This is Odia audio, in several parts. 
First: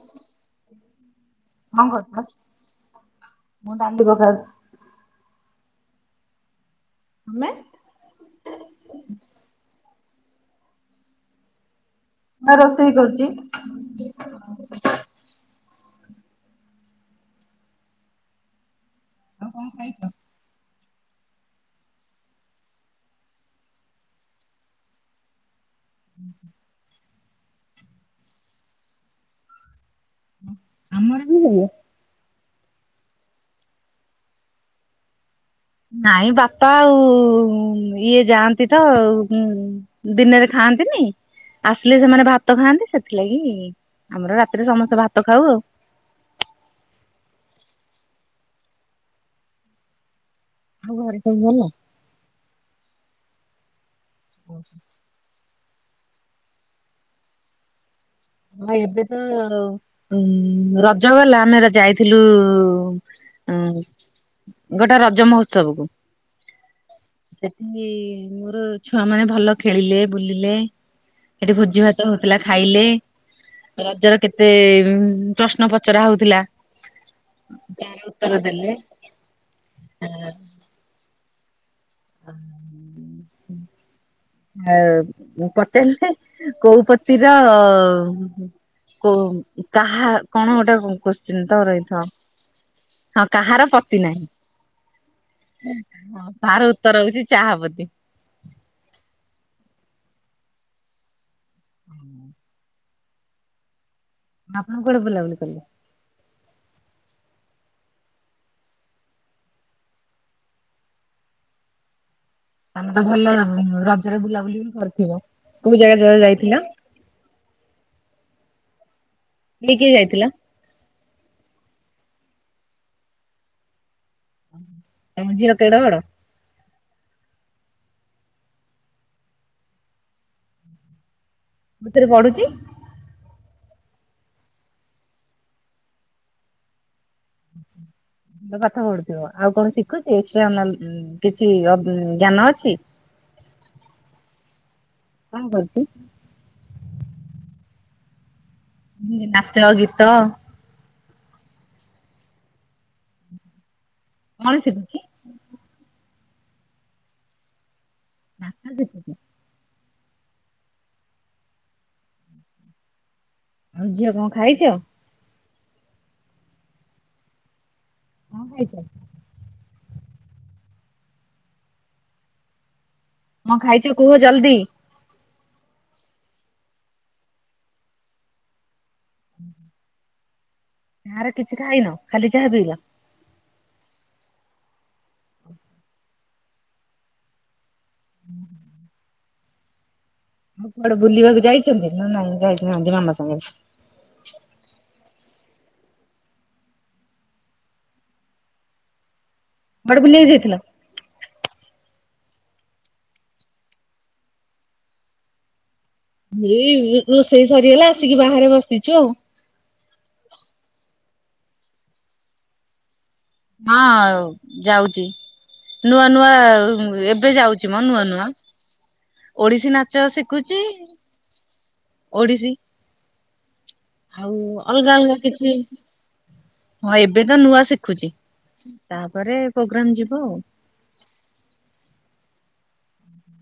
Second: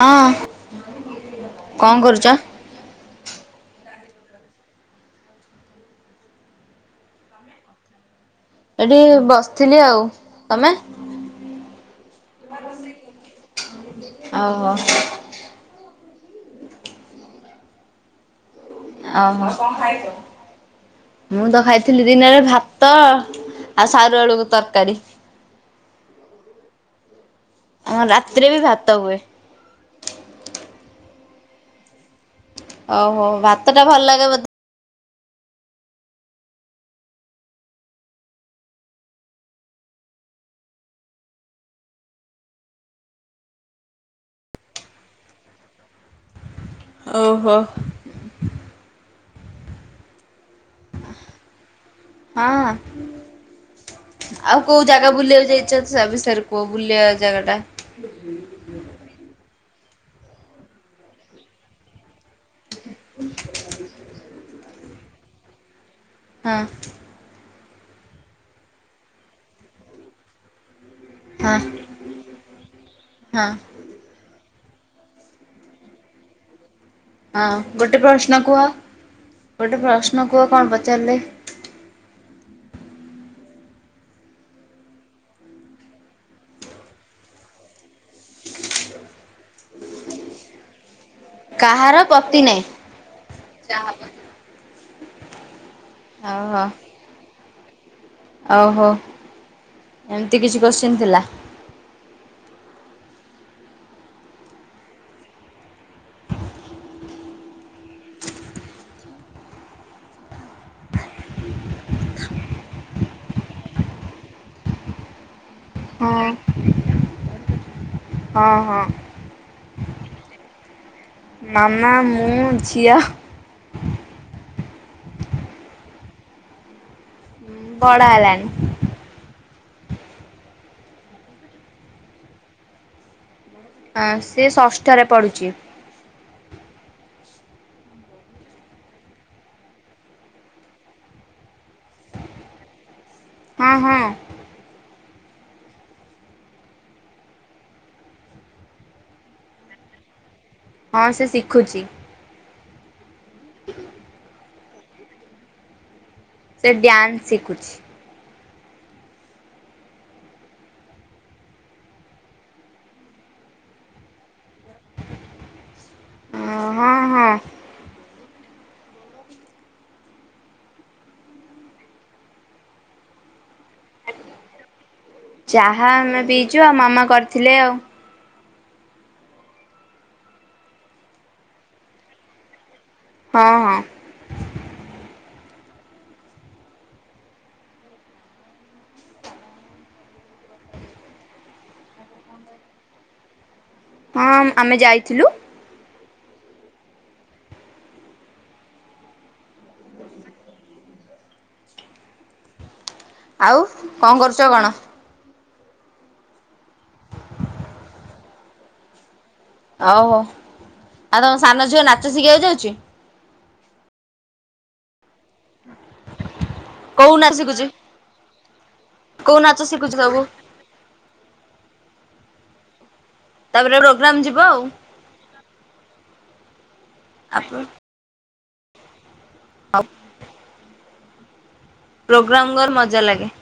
ହଁ କଣ କରୁଛ ମୁଁ ଡାଲି ପଘାରୁଛି। ତମେ? ଏଠି ବସିଥିଲି ଆଉ ତମେ? ନା ରୋଷେଇ ଏଇପା କରୁଛି। ରୋଷେଇ କରୁଚି ଓହୋ। ଓହୋ ଆଉ କଣ କଁ ଖାଇଛ? ଖାଇଁଚ? ମୁଁତ ଖାଇଥିଲି ଦିନରେ ଭାତ ଆଉ ସାରୁ ଆଳୁକୁ ତରକାରୀ। ହୁଁ ହୁଁ। ଆମର ରାତିରେବି ଭାତ ହୁଏ। ଆମରବି ହୁଏ। ଓହୋ ଭାତଟା ଭଲ ଲାଗେ ବୋ ନାଇଁ ବାପା ଆଉ ଇଏ ଯାଆନ୍ତିତ ଦିନରେ ଖାଆନ୍ତିନି ଆସିଲେ ସେମାନେ ଭାତ ଖାଆନ୍ତି ସେଥିଲାଗି ଆମର ରାତିରେ ସମସ୍ତେ ଭାତ ଖାଉ ଆଉ। ଓହୋ। ଆଉ ଘରେ ସବୁ ଭଲ? ହଁ ଆଉ କୋଉ ଜା ଜାଗା ବୁଲିବାକୁ ଯାଇଚ ତା ବିଷୟରେ କୁଅ ବୁଲିବା ଜାଗାଟା? ହଁ ଏବେତ ଉ ରଜଗଲା ଆମେ ଯାଇଥିଲୁ ଉଁ ଗୋଟେ ରଜ ମହୋତ୍ସବକୁ। ହଁ। ସେଠି ମୋର ଛୁଆ ମାନେ ଭଲ ଖେଳିଲେ ବୁଲିଲେ। ହଁ ସେଠି ଭୋଜି ଭାତ ହଉଥିଲା ଖାଇଲେ ହଁ। ରଜର କେତେ ପ୍ରଶ୍ନ ପଚରା ହଉଥିଲା ହଁ ଗୋଟେ ଯାହାର ଉତ୍ତର ପ୍ରଶ୍ନ କୁହ ଦେଲେ ଗୋଟେ ପ୍ରଶ୍ନ କୁହ କଁ ପଚାରିଲେ? [unintelligible] ଆ ପଚାରିଲେ କୋଉପତିର କ କାହା କଣ ଗୋଟେ କୋ ଚିନ୍ତ ରହିଥ କାହାର ପତି ନାହିଁ। ହଁ କାହାର ପତି ନାହିଁ? ହଁ ଓହୋ ତାର ଉତ୍ତର ହଉଚି ଚାହାପତୀ। ଓହୋ ଏମିତି କିଛି କୋଶ୍ଚିନ୍ ଥିଲା। ହୁଁ। ଆପଣ କୁଆଡ଼େ ବୁଲାବୁଲି କଲେ? ତମେତ ଭଲ ରଜରେ ବୁଲାବୁଲିବି କରିଥିବ କୋଉ ଜାଗା ଜା ହଁ ଯାଇଥିଲ? ହଁ ହଁ। କିଏ କିଏ ଯାଇଥିଲ? ମାମା ମୁଁ ଝିଅ ଓହୋ। ତମ ଝିଅ କେଡ଼େ ବଡ଼? ବଡ଼ ହେଲାଣି। କୋଉତିରେ ପଡ଼ୁଚି? ଆଁ ସେ ଷଷ୍ଠରେ ପଢ଼ୁଚି। ପାଠ ପଢୁଥିବ ଆଉ କଣ ଶିଖୁଛି ଏସଟ୍ରା କିଛି ଜ୍ଞାନ ଅଛି? ହଁ ହଁ। କଣ କରୁଚି? ଯେମିତି ନାଚ ଗୀତ ହଁ ସେ ଶିଖୁଚି। [inaudible] ମଣିଷ ତଛି [unintelligible] ସେ ଡ୍ୟାନ୍ସ ଶିଖୁଚି। ବା ଦେଖ [unintelligible] ଆଉ ଝିଅ କଣ ଖାଇଚ? ଅଁ ହଁ ହଁ। କଣ ଖାଇଚ? ମୁଁ ଖାଇଚି କୁହ ଜଲ୍ଦି। ଚାହା ଆମେ ପିଇଚୁ ଆଉ ମାମା କରିଥିଲେ ଆଉ। ହୁଁ। ଆହାର କିଛି ଖାଇନ ଖାଲି ଚାହା ପିଇଲ? ହଁ ହଁ। ହୁଁ ହୁଁ। ଆଉ କୁଆଡେ ବୁଲିବାକୁ ଯାଇଚନ୍ତି ନା ନାଇଁ ଯାଇ ନାହାନ୍ତି ମାମା ସାଙ୍ଗରେ। ହଁ ଆମେ ଯାଇଥିଲୁ। କୁଆଡେ ବୁଲିବାକୁ ଯାଇଥିଲ? ଆଉ କଣ କରୁଚ କଣ? ଏଇ ରୋଷେଇ ସରିଗଲା ଆସିକି ବାହାରେ ବସିଚୁ ଆଉ। ଓଉ ହୋ, ଆଉ ତମ ସାନ ଝିଅ ନାଚ ଶିଖିବାକୁ ଯାଉଚି? ହଁ ଆଉ ଯାଉଚି। ନୂଆ ନୂଆ କୋଉ ଏବେ ନାଚ ଶିଖୁଛି? ଯାଉଚି ମ ନୂଆ ନୂଆ କୋଉ ଓଡିଶୀ ଶିଖୁଛି ନାଚ ସବୁ ଶିଖୁ ହେ ଓଡିଶୀ। ତାପରେ ର ଆଉ ଅଲଗା ଅଲଗା କିଛି ହଁ ଏବେ ତ ଆଉ। ନୂଆ ଶିଖୁଚି ତାପରେ ହଉ ପୋଗ୍ରାମ ଯିବ ଆଉ। ପ୍ରୋଗ୍ରାମ ଗର୍ ମଜା ଲାଗେ।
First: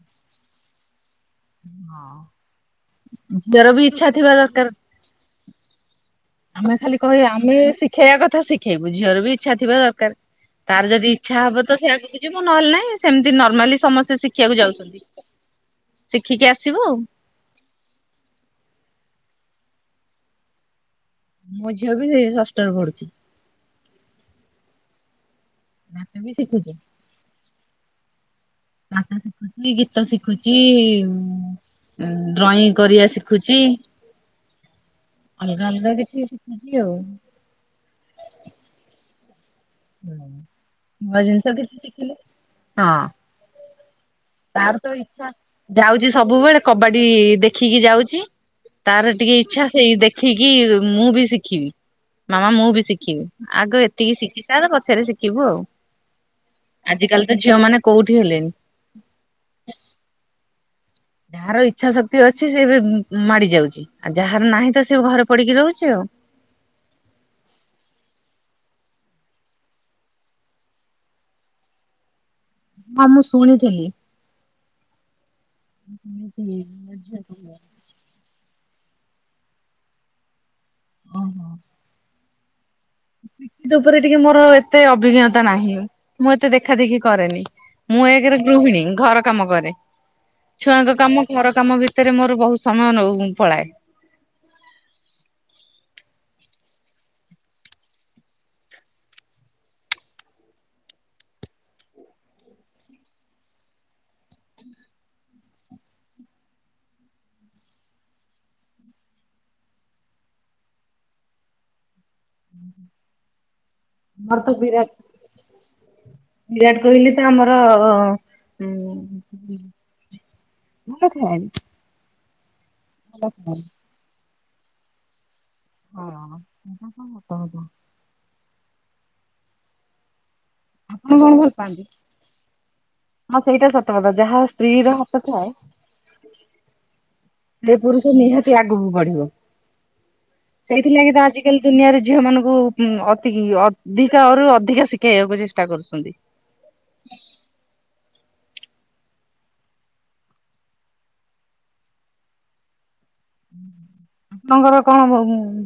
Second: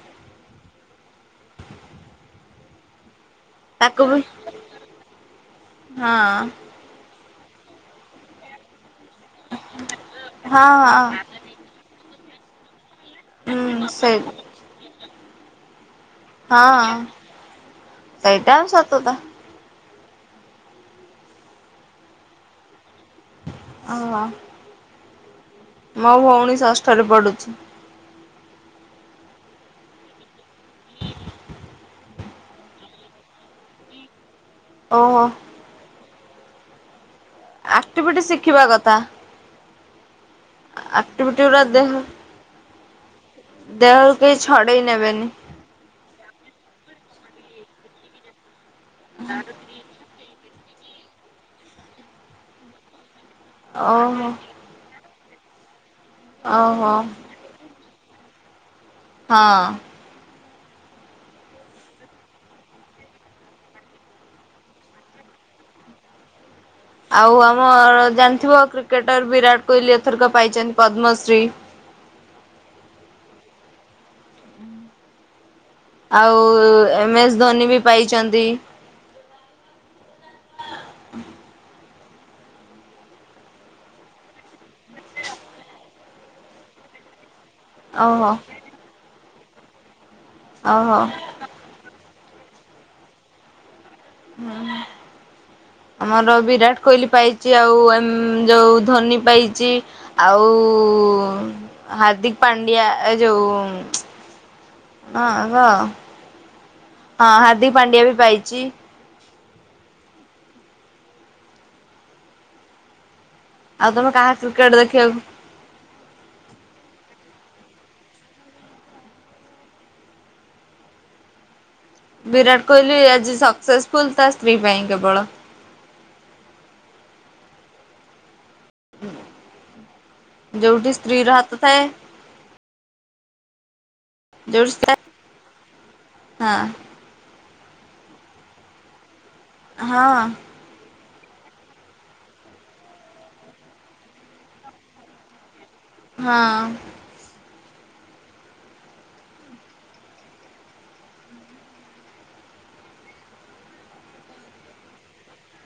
ହଁ ଝିଅର ବି ଇଚ୍ଛା ଥିବା ଦରକାର। ହଁ। ଆମେ ଖାଲି କହିବା ଆମେ ଶିଖେଇବା କଥା ଶିଖେଇବୁ ଝିଅର ବି ଇଚ୍ଛା ଥିବା ଦରକାର ହଁ ତାର ହଁ। ଯଦି ଇଚ୍ଛା ହବ ତ ସେ ଆଗକୁୁ ଯିବ ନହେଲେ ନାହିଁ ସେମିତି ନର୍ମାଲି ହୁଁ ସେଇ ସମସ୍ତେ ଶିଖିବାକୁ ଯାଉଚନ୍ତି। ହଁ ସେଇଟା ଆଉ ସତ ତ। ମୋ ଝିଅ ବି ସେଇ ଷଷ୍ଠରେ ପଢୁଚି। ଓହୋ। ନାଚ ମୋ ବି ଭଉଣୀ ଶିଖୁଛି ଷଷ୍ଠରେ ପଡ଼ୁଚି। ନାଚ ଶିଖୁଚି ଗୀତ ଶିଖୁଚି ଡ୍ରଇଂ କରିବା ଶିଖୁଚି। ଓହୋ। ହେରା ଅଲଗା ଦେଖି କି ଶିଖୁଚି ଆଉ। ଆକ୍ଟିଭିଟି ଶିଖିବା କଥା। ହୁଁ ନୂଆ ଆକ୍ଟିଭିଟି ଜିନିଷ ଗୁରା କିଛି ଦେହ ଶିଖିଲେ ହଁ। ଦେହରୁ କେହି ଛଡେଇ ନେବେନି। ଯାଉଚି ସବୁବେଳେ କବାଡି ଦେଖିକି ଯାଉଚି ତାର ଟିକେ ଇଚ୍ଛା ସେଇ ଦେଖି ଦେଖିକି ମୁଁ ବି ଶିଖିବି ମାମା ମୁଁ ବି ଶିଖିବି। ଆଗ ଏତିକି ଓହୋ। ଶିଖି ସାର ପଛରେ ଶିଖିବୁ ଆଉ। ଆଉ ହଁ। ଆଜିକାଲି ଝିଅ ମାନେ କୋଉଠି ହେଲେଣି। ହଁ। ଯାହାର ଇଚ୍ଛା ଶକ୍ତି ଅଛି ସେ ବି ମାଡି ଯାଉଛି ଆଉ ଯାହାର ନାହିଁ ତ ସେ ଘରେ ପଡିକି ରହୁଛି ଆଉ। ଆଉ ଆମର ଜାଣିଥିବ କ୍ରିକେଟର ବିରାଟ କୋଇଲି ଏଥରକ ପାଇଛନ୍ତି ପଦ୍ମଶ୍ରୀ। ହଁ ମୁଁ ଶୁଣିଥିଲି। ଆଉ ଏମ୍ ଏସ୍ କ୍ରିକେଟ ଧୋନି ବି ପାଇଛନ୍ତି। ହ ହ [unintelligible] ସେ ଉପରେ ଟିକେ ମୋର ଏତେ ଅଭିଜ୍ଞତା ନାହିଁ ମୁଁ ଏତେ ଦେଖା ଦେେଖି କରେନି। ମୁଁ ଓହୋ ଏକରେ ଗୃହିଣୀ ଘର କାମ କରେ। ଛୁଆଙ୍କ ଓହୋ। କାମ ଘର କାମ ଭିତରେ ମୋର ବହୁତ ସମୟ ନଉ ପଳାଏ। [unintelligible] ଆମର ବିରାଟ କୋହଲି ପାଇଛି ଆଉ ଏ ଯୋଉଁ ଧୋନି ପାଇଛି। ଆଉ ଉ ହାର୍ଦ୍ଦିକ ପାଣ୍ଡିଆ ଏ ଯୋଉ। ହଁ ହଁ। ହଁ ହାର୍ଦ୍ଦିକ ପାଣ୍ଡିଆ ବି ପାଇଚି। ଆଉ ତମେ କାହା ମର ତ କ୍ରିକେଟ ବିରାଟ, ଦେଖିବାକୁ ବିରାଟ କୋହଲି ତ ଆମର ଅ [unintelligible] ବିରାଟ କୋହଲି ଭଲ ଆଜି ଖେଳାଳି। ସକ୍ସେସଫୁଲ ତା ସ୍ତ୍ରୀ ପାଇଁ କେବଳ। ହଁ ଏ କଣତା [unintelligible] ଯେଉଠି ଆପଣ ସ୍ତ୍ରୀ କଣ ର ଭଲ ପାଆନ୍ତି? ହତଥାଏ, ହଁ ସେଇଟା ସତ କଥା ଯାହା ସ୍ତ୍ରୀ ଯୋଉଠି ର ହାତ ଥାଏ। ହଁ ସେ ପୁରୁଷ ନିହାତି ଆଗକୁ ବଢିବ। ହଁଅ। ସେଇଥିଲାଗି ତ ଆଜିକାଲି ଦୁନିଆରେ ଝିଅ ମାନଙ୍କୁ ଅତି କ ଅଧିକାରୁ ଅଧିକା ଶିଖେଇବାକୁ ପଡିବ। ଚେଷ୍ଟା କରୁଛନ୍ତି, ହଁଅ ଆପଣଙ୍କର କଣ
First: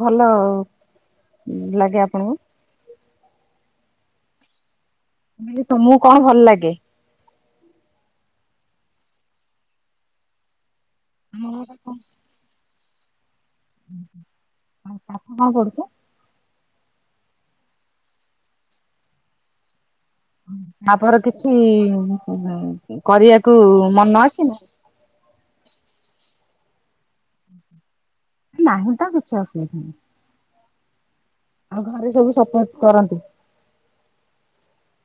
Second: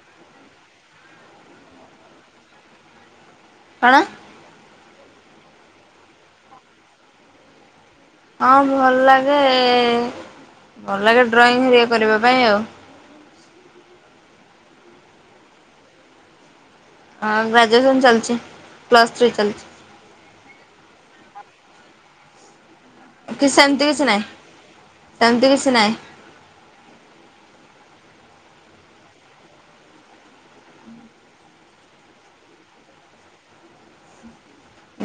ଭଲ ଅ ଲାଗେ ଆପଣଙ୍କୁ? କଣ ତମକୁ କଣ ଭଲ ଲାଗେ, ହଁ ଭଲ ଲାଗେ ଏ- ଭଲ ଲାଗେ ଆମ ଘରେ ଡ୍ରଇଂଏ କଣ କରିବା ପାଇଁ ଆଉ, କଣ କରୁଛୁ, ହଁ ଗ୍ରାଜୁଏସନ୍ ଚାଲିଛି ପ୍ଲସଥ୍ରୀ ଚାଲିଛି। ତାପରେ କିଛି କରିବାକୁ ମନ ଅଛି। ଏମିତି କିଛି ନାହିଁ। ନାହିଁ ତ କିଛି ଅସୁବିଧା ନାଁ। ଆଉ ଘରେ ସବୁ ସପୋର୍ଟ କରନ୍ତି।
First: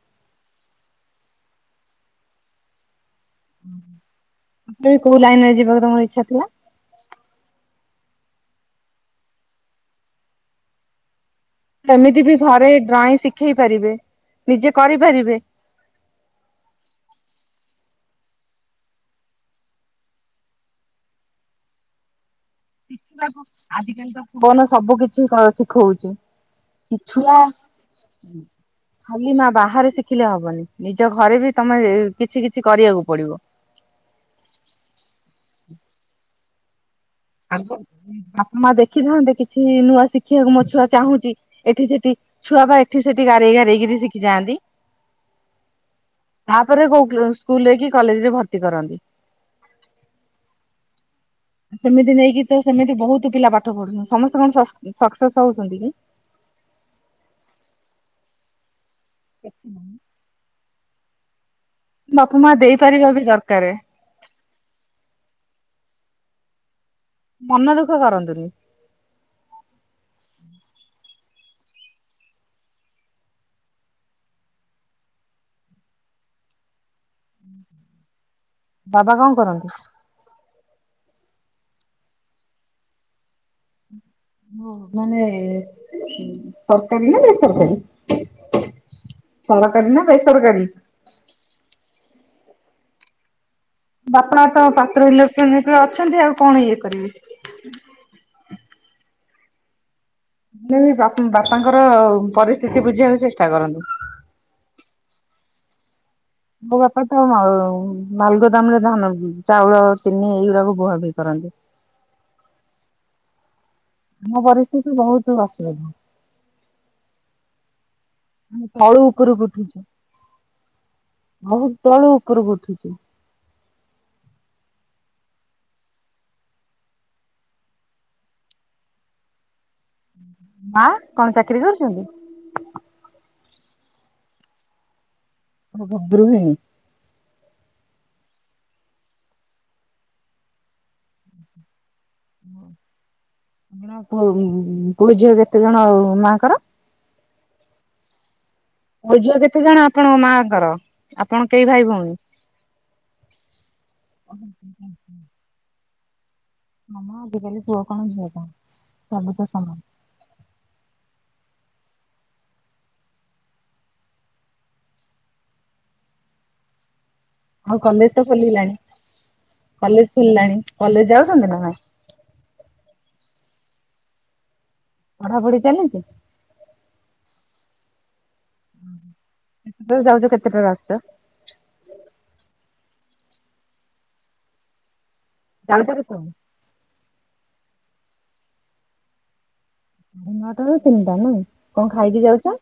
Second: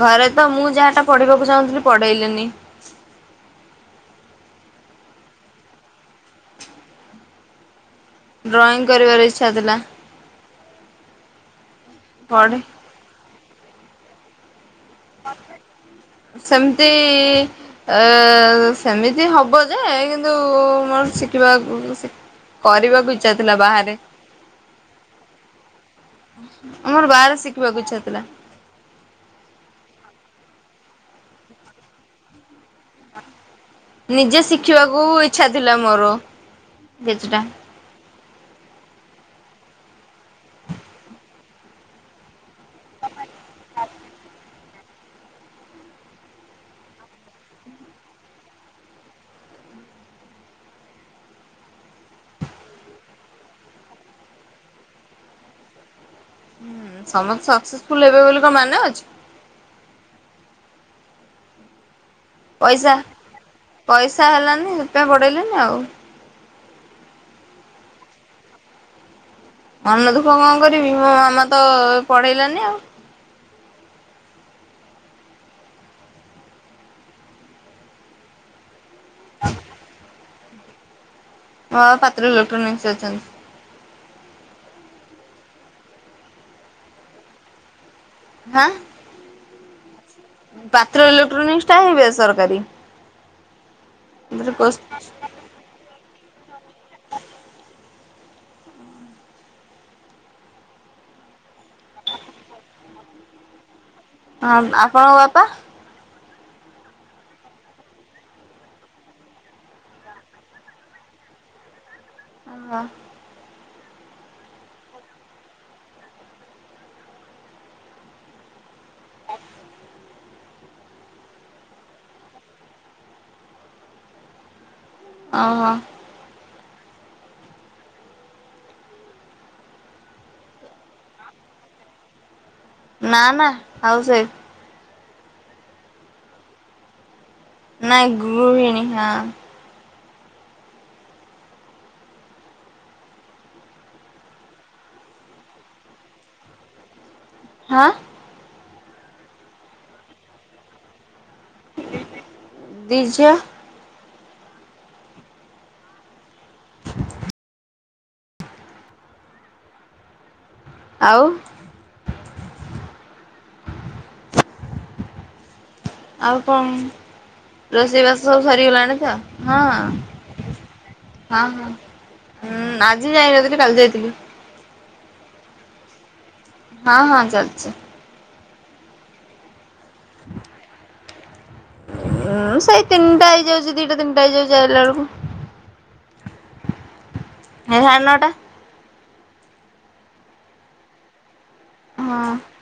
ଘରେ ତ ମୁଁ ଯାହାଟା ପଢିବାକୁ ଚାହୁଁଥିଲି ପଢେଇଲେନି? [unintelligible] ବି କୋଉ ଲାଇନ ରେ ଯିବ ତମର ଇଚ୍ଛା ଥିଲା। ଡ୍ରଇଂ କରିବାର ଇଚ୍ଛା ଥିଲା। ହେଲେ ବି ସେ ପଢ଼େ ଘରେ ଡ୍ରଇଂ ଶିଖେଇ ପାରିବେ ନିଜେ କରିପାରିବେ। ସେମିତି ଏ ସେମିତି ହବ ଯେ କିନ୍ତୁ ମୋର ଶିଖିବା [unintelligible] କରିବାକୁ ଇଚ୍ଛା ଥିଲା ବାହାରେ। ବନ ସବୁ କିଛି କ ଶିଖଉଛି। ଆମର ଛୁଆ ବାହାରେ ଶିଖିବାକୁ ଇଚ୍ଛା ଥିଲା। ଖାଲି ମା ବାହାରେ ଶିଖିଲେ ହବନି ନିଜ ଘରେ ବି ତମେ କିଛି କିଛି କରିବାକୁ ପଡିବ। ନିଜେ ଶିଖିବାକୁ ଇଚ୍ଛା ଥିଲା ମୋର କିଚିଟା। ଆଗ ବାପ ମା ଦେଖିଥାନ୍ତେ କିଛି ନୂଆ ଶିଖିବାକୁ ମୋ ଛୁଆ ଚାହୁଁଛି ଏଠି ସେଠି। ଛୁଆ ପା ଏଠି ସେଠି ଗରେଇ ଗାରେଇକିରି ଶିଖି ଯାଆନ୍ତି। ତାପରେ କୋଉ କ ସ୍କୁଲରେ କି କଲେଜ ରେ ଭର୍ତ୍ତି କରନ୍ତି। ସେମିତି ନେଇକି ତ ସେମିତି ବହୁତ ପିଲା ପାଠ ପଢୁଛନ୍ତି ସମସ୍ତେ କଣ ସକ୍ସ ସକ୍ସେସ ହଉଛନ୍ତି କି? ସମସ୍ତେ ସକ୍ସେସଫୁଲ ହେବେ ବୋଲି କଣ ମାନେ ଅଛି। [inaudible] ବାପ ମା ପଇସା ଦେଇପାରିବା ବି ଦରକାରେ। ପଇସା ହେଲାନି ସେଥିପାଇଁ ପଢେଇଲେନି ଆଉ। ମନ ଦୁଃଖ କରନ୍ତୁନି। ମନ ଦୁଃଖ କଣ କରିବି ମୋ ମାମା ତ ପଢେଇଲାନି ଆଉ। ବାବା କଣ କରନ୍ତି? ମୋ ବାବା ପାତ୍ର ଇଲୋକ୍ଟ୍ରୋନିକ୍ସ ଅଛନ୍ତି। ହ ମାନେ ସରକାରୀ ନା ବେସରକାରୀ? ହା ସରକାରୀ ନା ବେସରକାରୀ? ପାତ୍ରଇଲୋକ୍ଟ୍ରୋନିକ୍ସଟା ହିଁ ବେସରକାରୀ। ବାପା ତ ହଁ ପାତ୍ର ଇଲୋକ୍ଟ୍ରୋନିକ୍ସ ରେ ଅଛନ୍ତି ଆଉ କଣ ଇଏ କରିବେ। ହେଲେ ବି ବାପାଙ୍କର ପରିସ୍ଥିତି ବୁଝିବାକୁ ଚେଷ୍ଟା କରନ୍ତୁ। ହଁ ଆପଣଙ୍କ ବାପା? ମୋ ବାପା ତ ମାଲ ମାଲଗୋଦାମ ରେ ଧାନ, ଚାଉଳ, ଚିନି ଏଇଗୁରାକୁ ବୁହା ବୁହି କରନ୍ତି। [inaudible] ଆମ ପରିସ୍ଥିତି ବହୁତ ଅସୁବିଧା। ତଳୁ ଉପୁରୁକୁ ଉଠିଚୁ। ବହୁତ ତଳୁ ଉପରକୁ ଉଠିଚୁ। ଅ ମା କଣ ଚାକିରୀ କରୁଚନ୍ତି? ନା ନା ଆଉ ସେ ଓହୋ ଗୃହିଣୀ। ନାଇଁ ଗୃହିଣୀ ହଁ। [unintelligible] ପୁଅ ଝିଅ କେତେ ଜଣ ମାଙ୍କର? ହା ପୁଅ ଝିଅ କେତେ ଜଣ ଆପଣଙ୍କ ମାଆଙ୍କର ଆପଣ କେଇ ଭାଇ ଭଉଣୀ? ଦି ଝିଅ। [inaudible] ହଁ ମ ଆଜିକାଲି ପୁଅ କଣ ଝିଅ କଣ ସବୁ ତ ସମାନ। ଆଉ ଆଉ କଣ? ଆଉ ରୋଷେଇ କଲେଜ ତ ବାସ ସବୁ ଖୋଲିଲାଣି। ସରିଗଲାଣି ତ ହଁ କଲେଜ ଖୋଲିଲାଣି କଲେଜ ହଁ ଯାଉଛନ୍ତି ନା ହଁ। ନାଇଁ ହୁଁ ଆଜି ଯାଇନଥିଲି କାଲି ଯାଇଥିଲି। ପଢାପୁଢି ଚାଲିଚି? ହଁ ହଁ ଚାଲଚି। ହୁଁ ହୁଁ ହୁଁ ହୁଁ ଯୋଉ ଯାଉଚ କେତେଟାରେ ଆସୁଚ? ଉଁ ସେଇ ତିନିଟା ହେଇଯାଉଚି ଦିଟା ତିନଟା ହେଇଯାଉଚି ଆଇଲା ବେଳୁକୁ। ଯାଉଚ କେତବେଳେ? ହେଇ ହାଡ ନଅଟା। ଉଁ ହୁଁ ନଅଟାରୁ ତିନିଟା ନାଇଁ କଁ ଖାଇକି ହଁ ଯାଉଛ?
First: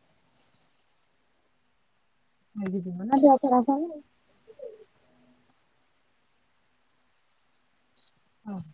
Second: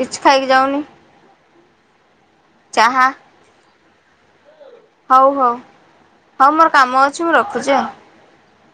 କିଛି ଖାଇକି ଯାଉନି। ଖାଇକି ଯିବ ଚାହା ନା ଦେହ ଖରାପ ହବ ଆଉ। ହଉ ହଉ ହଉ ମୋର କାମ ଅଛି ମୁଁ ରଖୁଚି ଆଉ। ହଉ ହଉ।